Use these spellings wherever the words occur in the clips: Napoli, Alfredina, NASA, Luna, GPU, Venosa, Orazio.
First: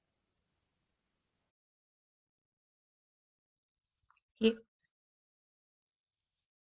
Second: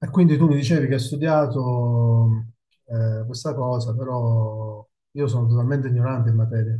E quindi tu mi dicevi che hai studiato questa cosa, Io- però io sono totalmente ignorante in materia.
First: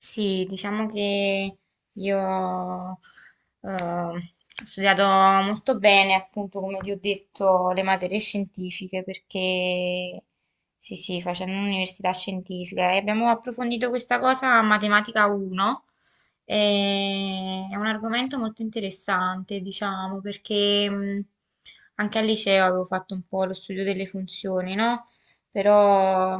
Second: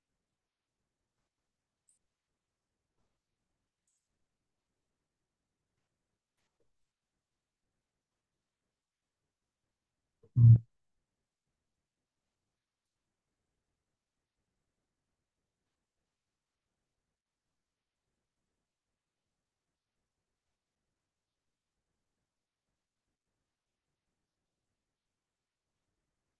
Sì, diciamo che io ho studiato molto bene, appunto, come ti ho detto, le materie scientifiche, perché Mm. sì, sì, facendo un'università scientifica e abbiamo approfondito questa cosa a Matematica 1. È un argomento molto interessante, diciamo, perché anche al liceo avevo fatto un po' lo studio delle funzioni, no? Però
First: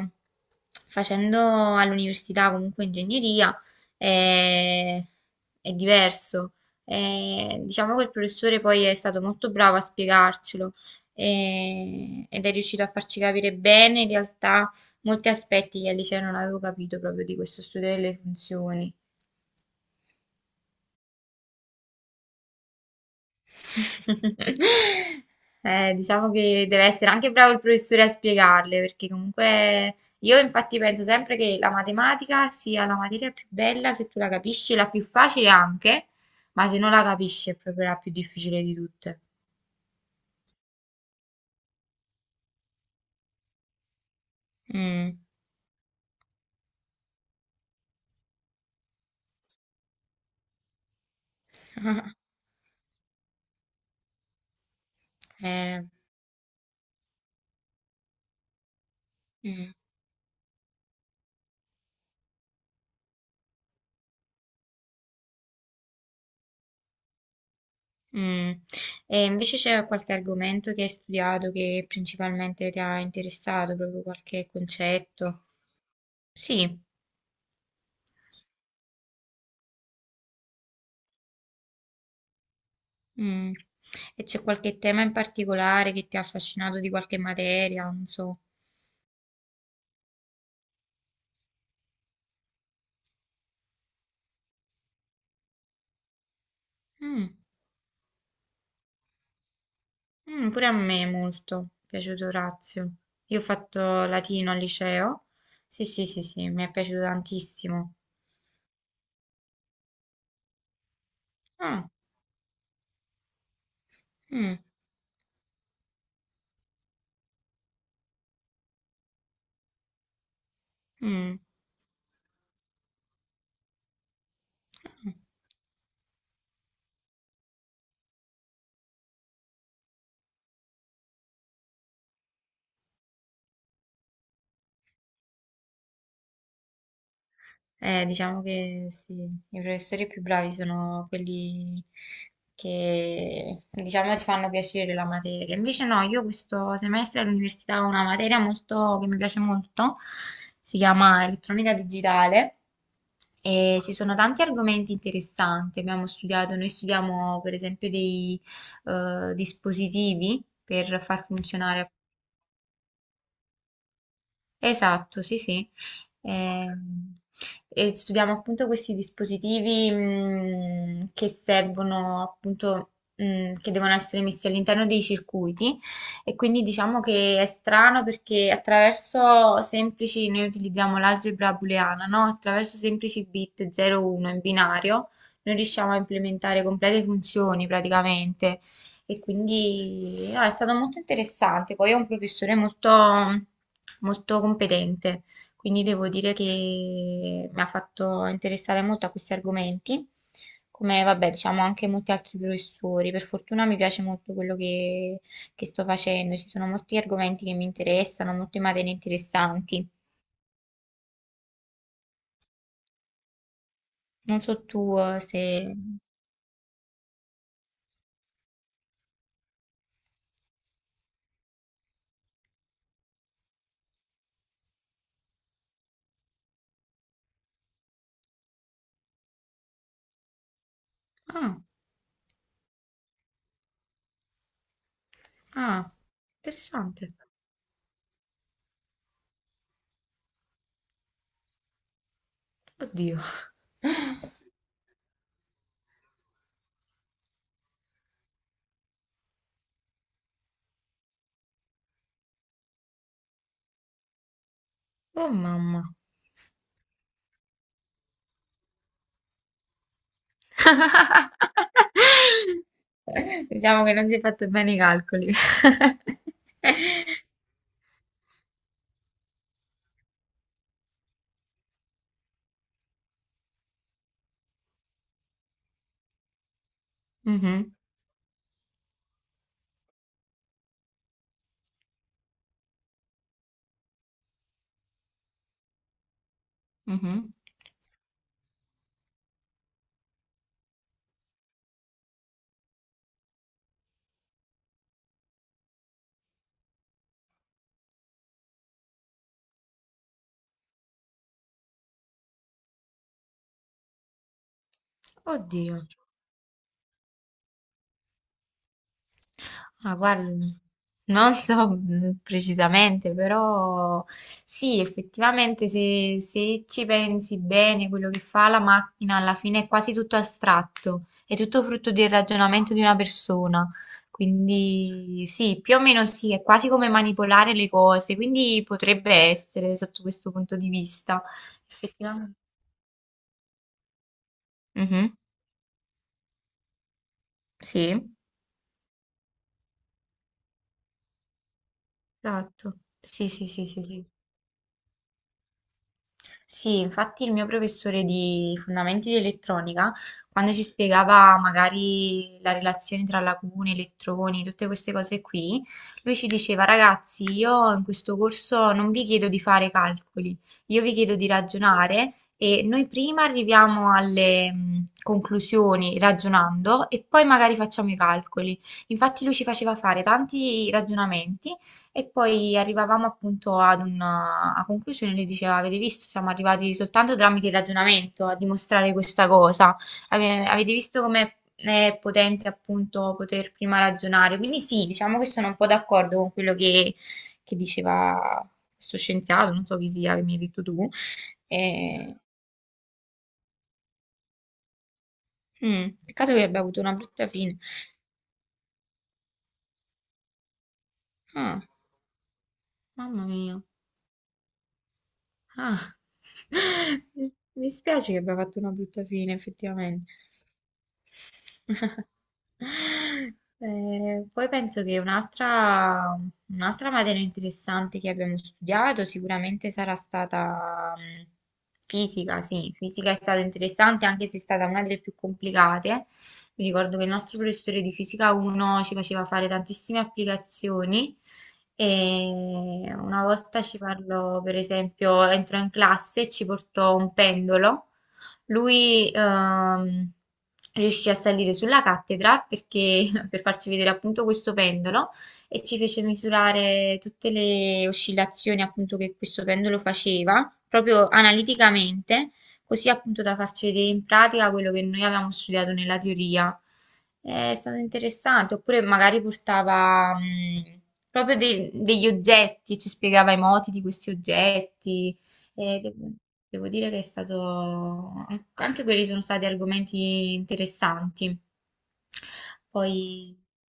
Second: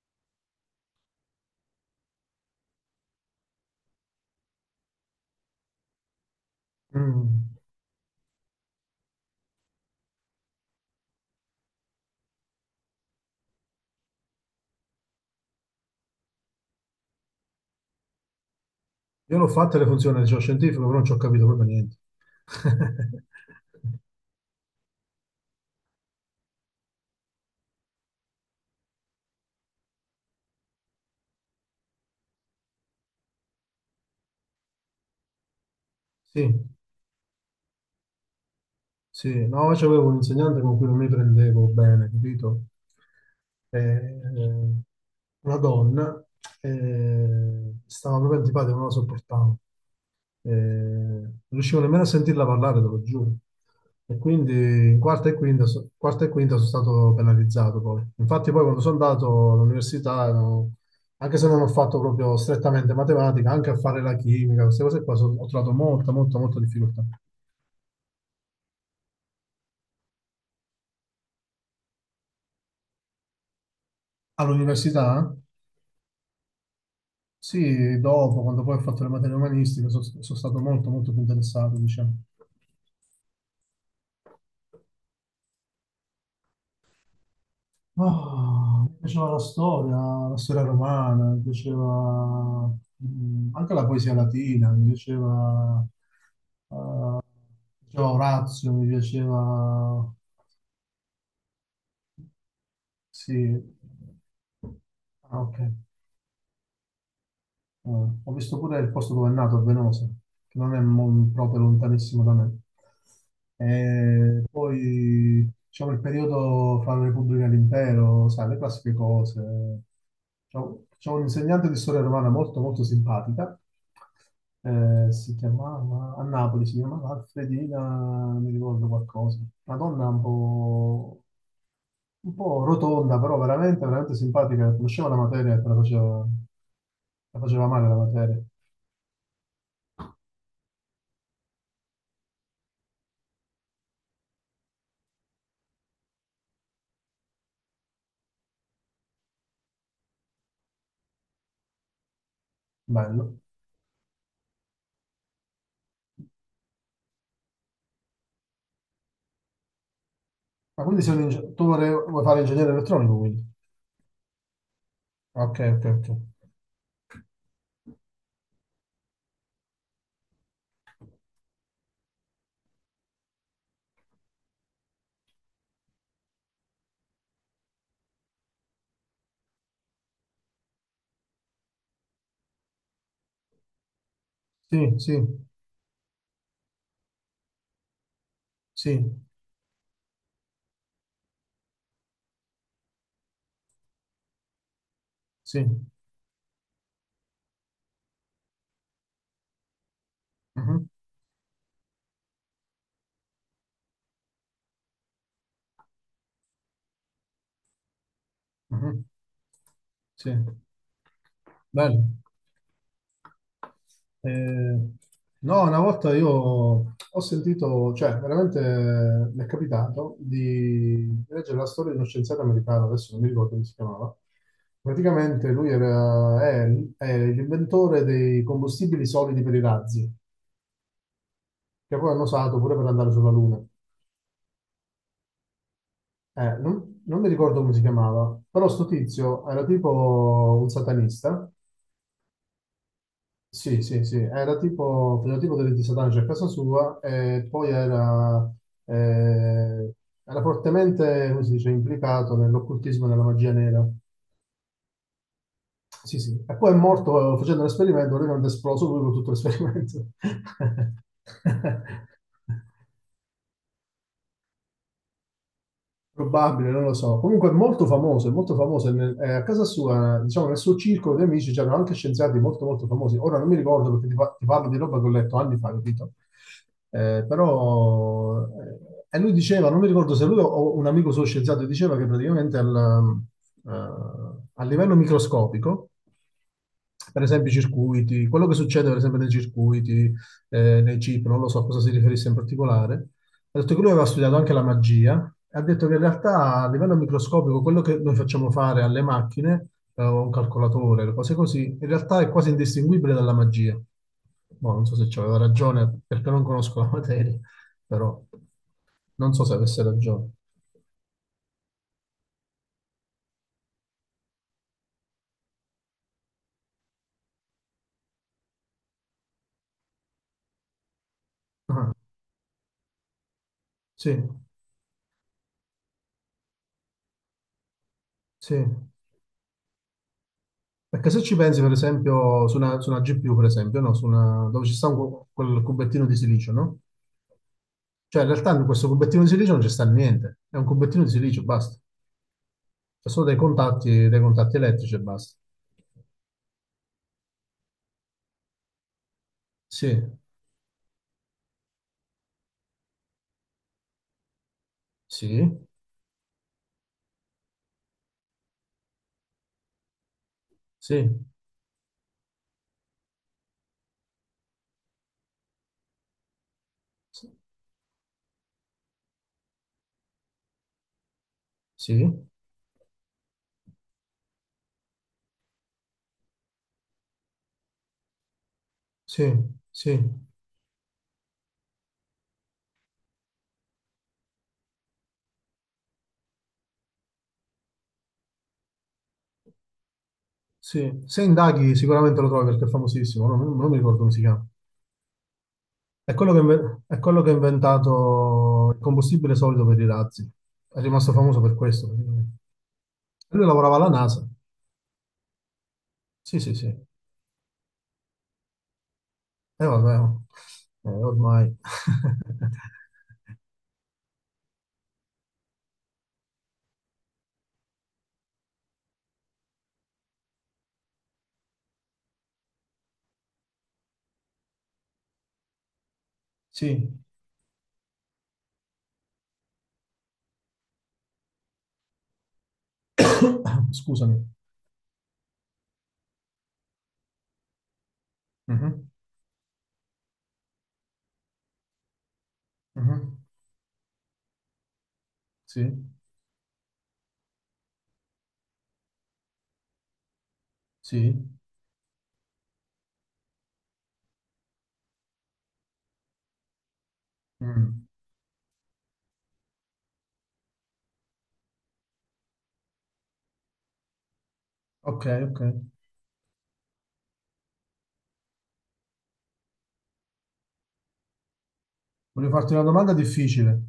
facendo all'università comunque ingegneria è, è diverso. Mm. Diciamo che il professore poi è stato molto bravo a spiegarcelo, ed è riuscito a farci capire bene in realtà molti aspetti che al liceo non avevo capito proprio di questo studio delle funzioni. Io l'ho fatta le funzioni del geoscientifico, però non ci ho capito proprio niente. Diciamo che deve essere anche bravo il professore a spiegarle, perché comunque io infatti penso sempre che la matematica sia la materia più bella se tu la capisci, la più facile anche, ma Sì, se non la capisci è proprio la più difficile di tutte. sì, no, io avevo un insegnante con cui non mi prendevo bene, capito? Eh, eh, Mm, una donna, stava proprio antipatica, non la sopportavo. Non riuscivo nemmeno a sentirla parlare, te lo giuro. E quindi in quarta e quinta, eh, quarta e quinta sono stato penalizzato poi. Infatti poi quando sono andato mm, all'università, ero- anche se non ho fatto proprio strettamente matematica, anche a fare la chimica, queste cose qua, ho trovato molta difficoltà. mm. E invece c'è qualche argomento che hai studiato che principalmente ti ha interessato, proprio qualche All'università? concetto? Sì. Sì, dopo, quando poi ho fatto le materie umanistiche, sono stato molto, molto più interessato, diciamo. Mm. E c'è qualche tema in particolare che ti ha affascinato di qualche materia, non so. Ah, mi piaceva la storia romana, mi piaceva anche la poesia latina, mi Mm. piaceva Orazio, mi piaceva... Mm, pure a me molto è piaciuto Orazio. Sì. Io ho fatto latino al liceo. Ah, ok. Sì, sì, sì, sì, mi è piaciuto tantissimo. Ho visto pure il posto dove è nato, a Venosa, che non è mo- proprio Ah, lontanissimo da me. E mm, poi, diciamo, il periodo fra la Repubblica e l'Impero, sai, le classiche cose. C'ho un mm, insegnante di storia romana molto, molto simpatica. Mm. Si chiamava, a Napoli si chiamava Alfredina, mi ricordo qualcosa. Una donna un po' rotonda, però veramente, veramente simpatica. Conosceva la materia e te la faceva male la materia. Diciamo che sì, i professori più bravi sono quelli che, diciamo, ti fanno piacere la materia. Invece no, io questo semestre all'università ho una materia molto, che mi piace molto, si chiama elettronica digitale Bello. e ci sono tanti argomenti interessanti. Abbiamo studiato, noi studiamo per esempio dei dispositivi Ma per quindi sei un far ingeg- funzionare. Vuoi fare ingegnere elettronico, quindi? Esatto, sì, Ok, sì. ok, ok. Ehm, E, studiamo appunto questi dispositivi che servono appunto, che devono essere messi all'interno dei circuiti, e quindi diciamo che è strano perché attraverso semplici, noi utilizziamo l'algebra booleana, no? Attraverso semplici bit 0-1 in Sì, binario sì, noi riusciamo a implementare complete funzioni praticamente. sì, E quindi no, è stato molto interessante. Poi è un professore molto, molto competente, sì. quindi devo dire che mi ha fatto interessare molto a questi argomenti, Mhm, come vabbè, diciamo anche molti altri professori. Per fortuna mi piace molto quello che sto facendo, ci sono molti argomenti che mi interessano, molte materie mhm. interessanti. Sì, bello. Non so tu Eh, se... no, una volta io ho sentito, cioè veramente mi è capitato di leggere la storia di uno scienziato americano, adesso non mi ricordo come si chiamava. Praticamente lui era, è l'inventore dei combustibili solidi per i razzi, Ah, che poi hanno usato pure per andare sulla Luna. ah, Non, interessante. non mi ricordo come si chiamava, però sto tizio era tipo un satanista. Oddio. Sì, sì, sì, era tipo, faceva tipo delle disadanze a casa sua e poi era, eh, era fortemente, come si dice, implicato nell'occultismo e nella magia nera. Oh mamma. Sì, sì. E poi è morto facendo l'esperimento, lui non è esploso lui con tutto l'esperimento. Diciamo che non si è fatto bene i calcoli. Probabile, non lo so. Comunque è molto famoso, è molto famoso. A casa sua, diciamo, nel suo circolo di amici c'erano anche scienziati molto, molto famosi. Ora non mi ricordo perché ti, ti parlo di roba che ho letto anni fa, capito? Eh, Mhm, però, e lui diceva, non mi ricordo se lui o un amico suo scienziato diceva che praticamente eh, a livello microscopico, mhm. per esempio i circuiti, quello che succede per esempio nei circuiti, nei chip, non lo so a cosa si riferisse in particolare, ha detto che lui aveva studiato anche la magia, e ha detto che in realtà a livello microscopico quello che noi facciamo fare alle macchine, o a un calcolatore, le cose così, in realtà è quasi indistinguibile dalla magia. Boh, non so se c'aveva Oddio. ragione perché non conosco la materia, però non so se avesse Ah, guarda, ragione. non so precisamente, però sì, effettivamente se, se ci pensi bene, quello che fa la macchina alla fine è quasi tutto astratto, è tutto frutto Ah, del ragionamento di una persona. sì, Quindi sì, più o meno sì, è quasi come manipolare le cose, quindi sì. potrebbe essere sotto questo punto di Perché se vista. ci pensi, per Effettivamente. esempio, su una GPU, per esempio, no? Su una- dove ci sta un Mhm. cu- quel cubettino di silicio, no? Sì, Cioè, in realtà in questo cubettino di silicio non ci sta niente, è un cubettino di silicio, basta. esatto. Sono Sì, sì, sì, sì, sì. Dei contatti elettrici e basta. Sì, infatti il mio professore di fondamenti di Sì, elettronica, quando ci spiegava magari la relazione tra lacune, elettroni, tutte queste cose sì, qui, lui ci diceva, ragazzi, io in questo corso non vi chiedo di fare calcoli, io vi sì, chiedo di ragionare e noi prima arriviamo alle conclusioni ragionando e poi sì, magari facciamo i calcoli. Infatti lui ci faceva fare tanti ragionamenti sì, e poi arrivavamo appunto ad una a conclusione, lui diceva, avete visto, siamo arrivati soltanto tramite il ragionamento a dimostrare questa cosa. sì, Avete visto come è potente appunto poter prima ragionare, quindi sì, diciamo che sono un po' d'accordo con quello che diceva questo scienziato, non so chi sia, che mi hai detto tu. sì. Se indaghi E- sicuramente lo trovi perché è famosissimo, non, non mi ricordo come si chiama. È Peccato quello che, che abbia avuto inve- una è quello brutta che ha fine. inventato il combustibile solido per i razzi. È rimasto famoso per Ah, questo, praticamente. mamma Lui mia. lavorava alla NASA. Ah. Sì, sì, sì. E Mi mi spiace che abbia fatto una brutta fine vabbè, effettivamente. oh. Ormai. Poi penso che un'altra materia interessante che abbiamo studiato sicuramente sarà stata fisica, sì, fisica è stata interessante anche se è stata una delle più complicate. Mi Sì. ricordo che il nostro professore di fisica 1 ci faceva fare tantissime applicazioni e una volta ci Scusami. parlò, per esempio, entrò in classe e ci portò un pendolo, Mhm, lui riuscì a salire sulla cattedra perché, mhm. per farci vedere appunto questo pendolo, Sì, e ci fece misurare tutte le oscillazioni appunto che questo pendolo faceva, proprio sì, analiticamente, così appunto da farci vedere in pratica quello che noi avevamo studiato nella teoria. È stato Mm, interessante, oppure magari portava proprio degli oggetti, ci spiegava i moti di questi ok, oggetti. ok. E devo, devo dire che è stato... Anche quelli sono stati argomenti interessanti. Voglio farti una domanda Poi... difficile.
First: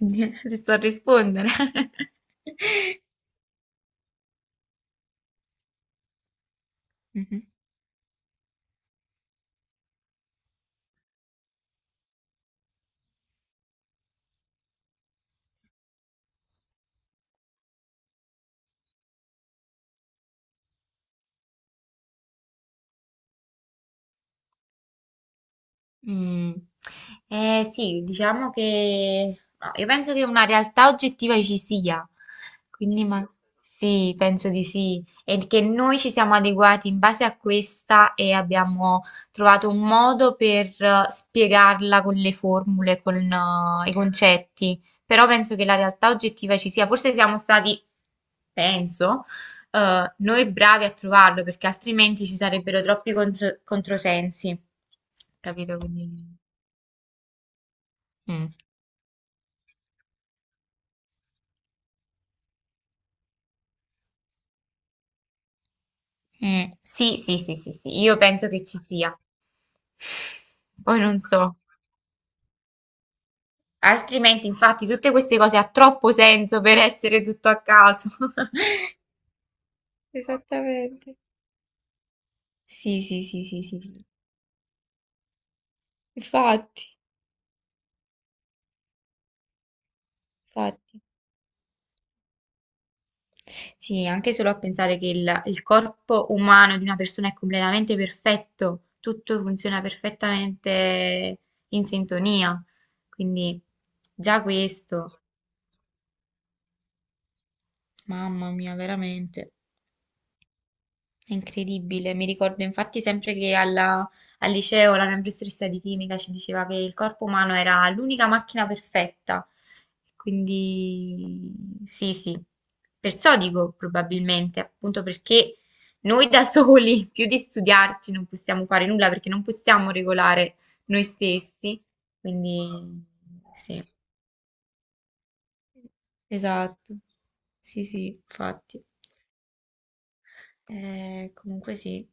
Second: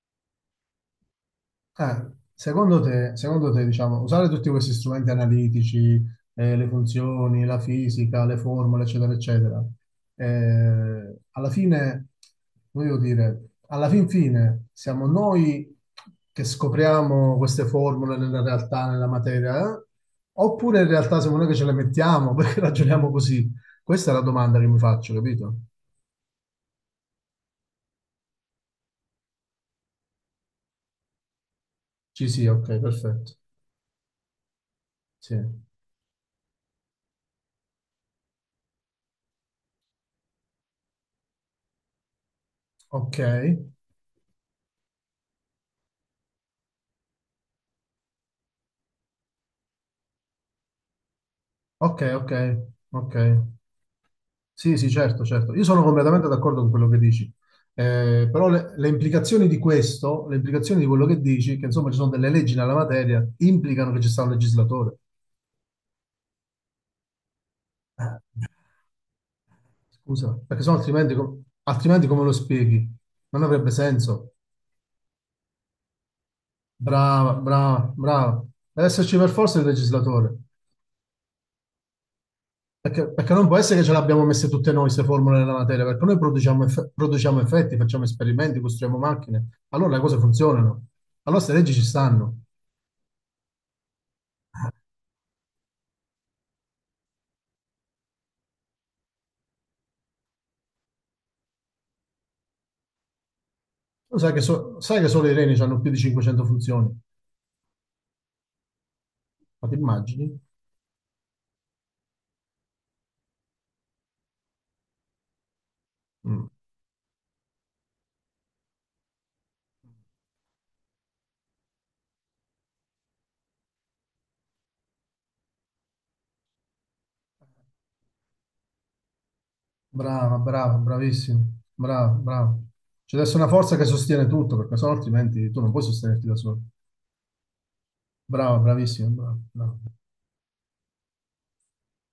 Ti so rispondere. Secondo te, secondo te, diciamo, usare tutti questi strumenti analitici, le Mhm. funzioni, la fisica, le formule, eccetera, eccetera, alla fine, voglio dire, alla fin fine siamo noi che scopriamo queste formule nella realtà, nella materia, eh? Oppure in realtà siamo noi che ce le mettiamo perché ragioniamo così? Questa è la domanda che mi faccio, capito? Mm. Eh sì, diciamo che no, io penso che una realtà oggettiva ci sia, Ci sì, ok, quindi ma... perfetto. sì, penso di sì, Sì. e che noi ci siamo adeguati in base a questa e abbiamo trovato un modo per spiegarla con le formule, con Ok, i concetti, però penso che la realtà oggettiva ci sia, forse siamo stati, penso, noi bravi a trovarlo, perché ok, altrimenti ok, ci sarebbero troppi ok. Controsensi. Sì, sì, certo, certo. Io Capito? sono Quindi... completamente d'accordo con quello che dici. Però mm. Le implicazioni di questo, le implicazioni di quello che dici, che insomma ci sono delle leggi nella materia, implicano che ci sta un legislatore. Mm. Sì, sì, sì, sì, sì, io Eh, penso che ci sia. scusa, perché sennò Poi altrimenti, non com- so. altrimenti come lo spieghi? Non avrebbe senso. Altrimenti, infatti, tutte queste cose ha troppo senso per essere Brava, tutto a brava, caso. brava. Deve esserci per forza il legislatore. Esattamente. Sì, Perché, sì, perché sì, non può sì, essere sì, che ce sì. l'abbiamo messe tutte noi queste formule nella materia, perché noi produciamo, Infatti, eff- produciamo effetti, facciamo esperimenti, costruiamo macchine, allora le cose funzionano, infatti. allora queste leggi ci stanno. Sì, anche solo a pensare che il corpo umano di una persona è completamente perfetto, tutto funziona perfettamente in sintonia. Quindi Tu sai che, già sai che questo, solo i reni hanno più di 500 funzioni, mamma mia, veramente. ma ti immagini? È incredibile, mi ricordo infatti sempre che al liceo la mia professoressa di chimica ci Mm. diceva che il corpo umano era l'unica macchina perfetta, quindi sì, sì, perciò dico probabilmente, appunto perché noi da soli, più di studiarci, non possiamo fare nulla perché non possiamo Brava, regolare brava, noi bravissima, stessi, brava, brava. quindi C'è adesso una forza sì, che sostiene tutto, perché sennò altrimenti tu non puoi sostenerti da solo. esatto, sì, sì, Brava, infatti. bravissima, brava, brava. Comunque sì.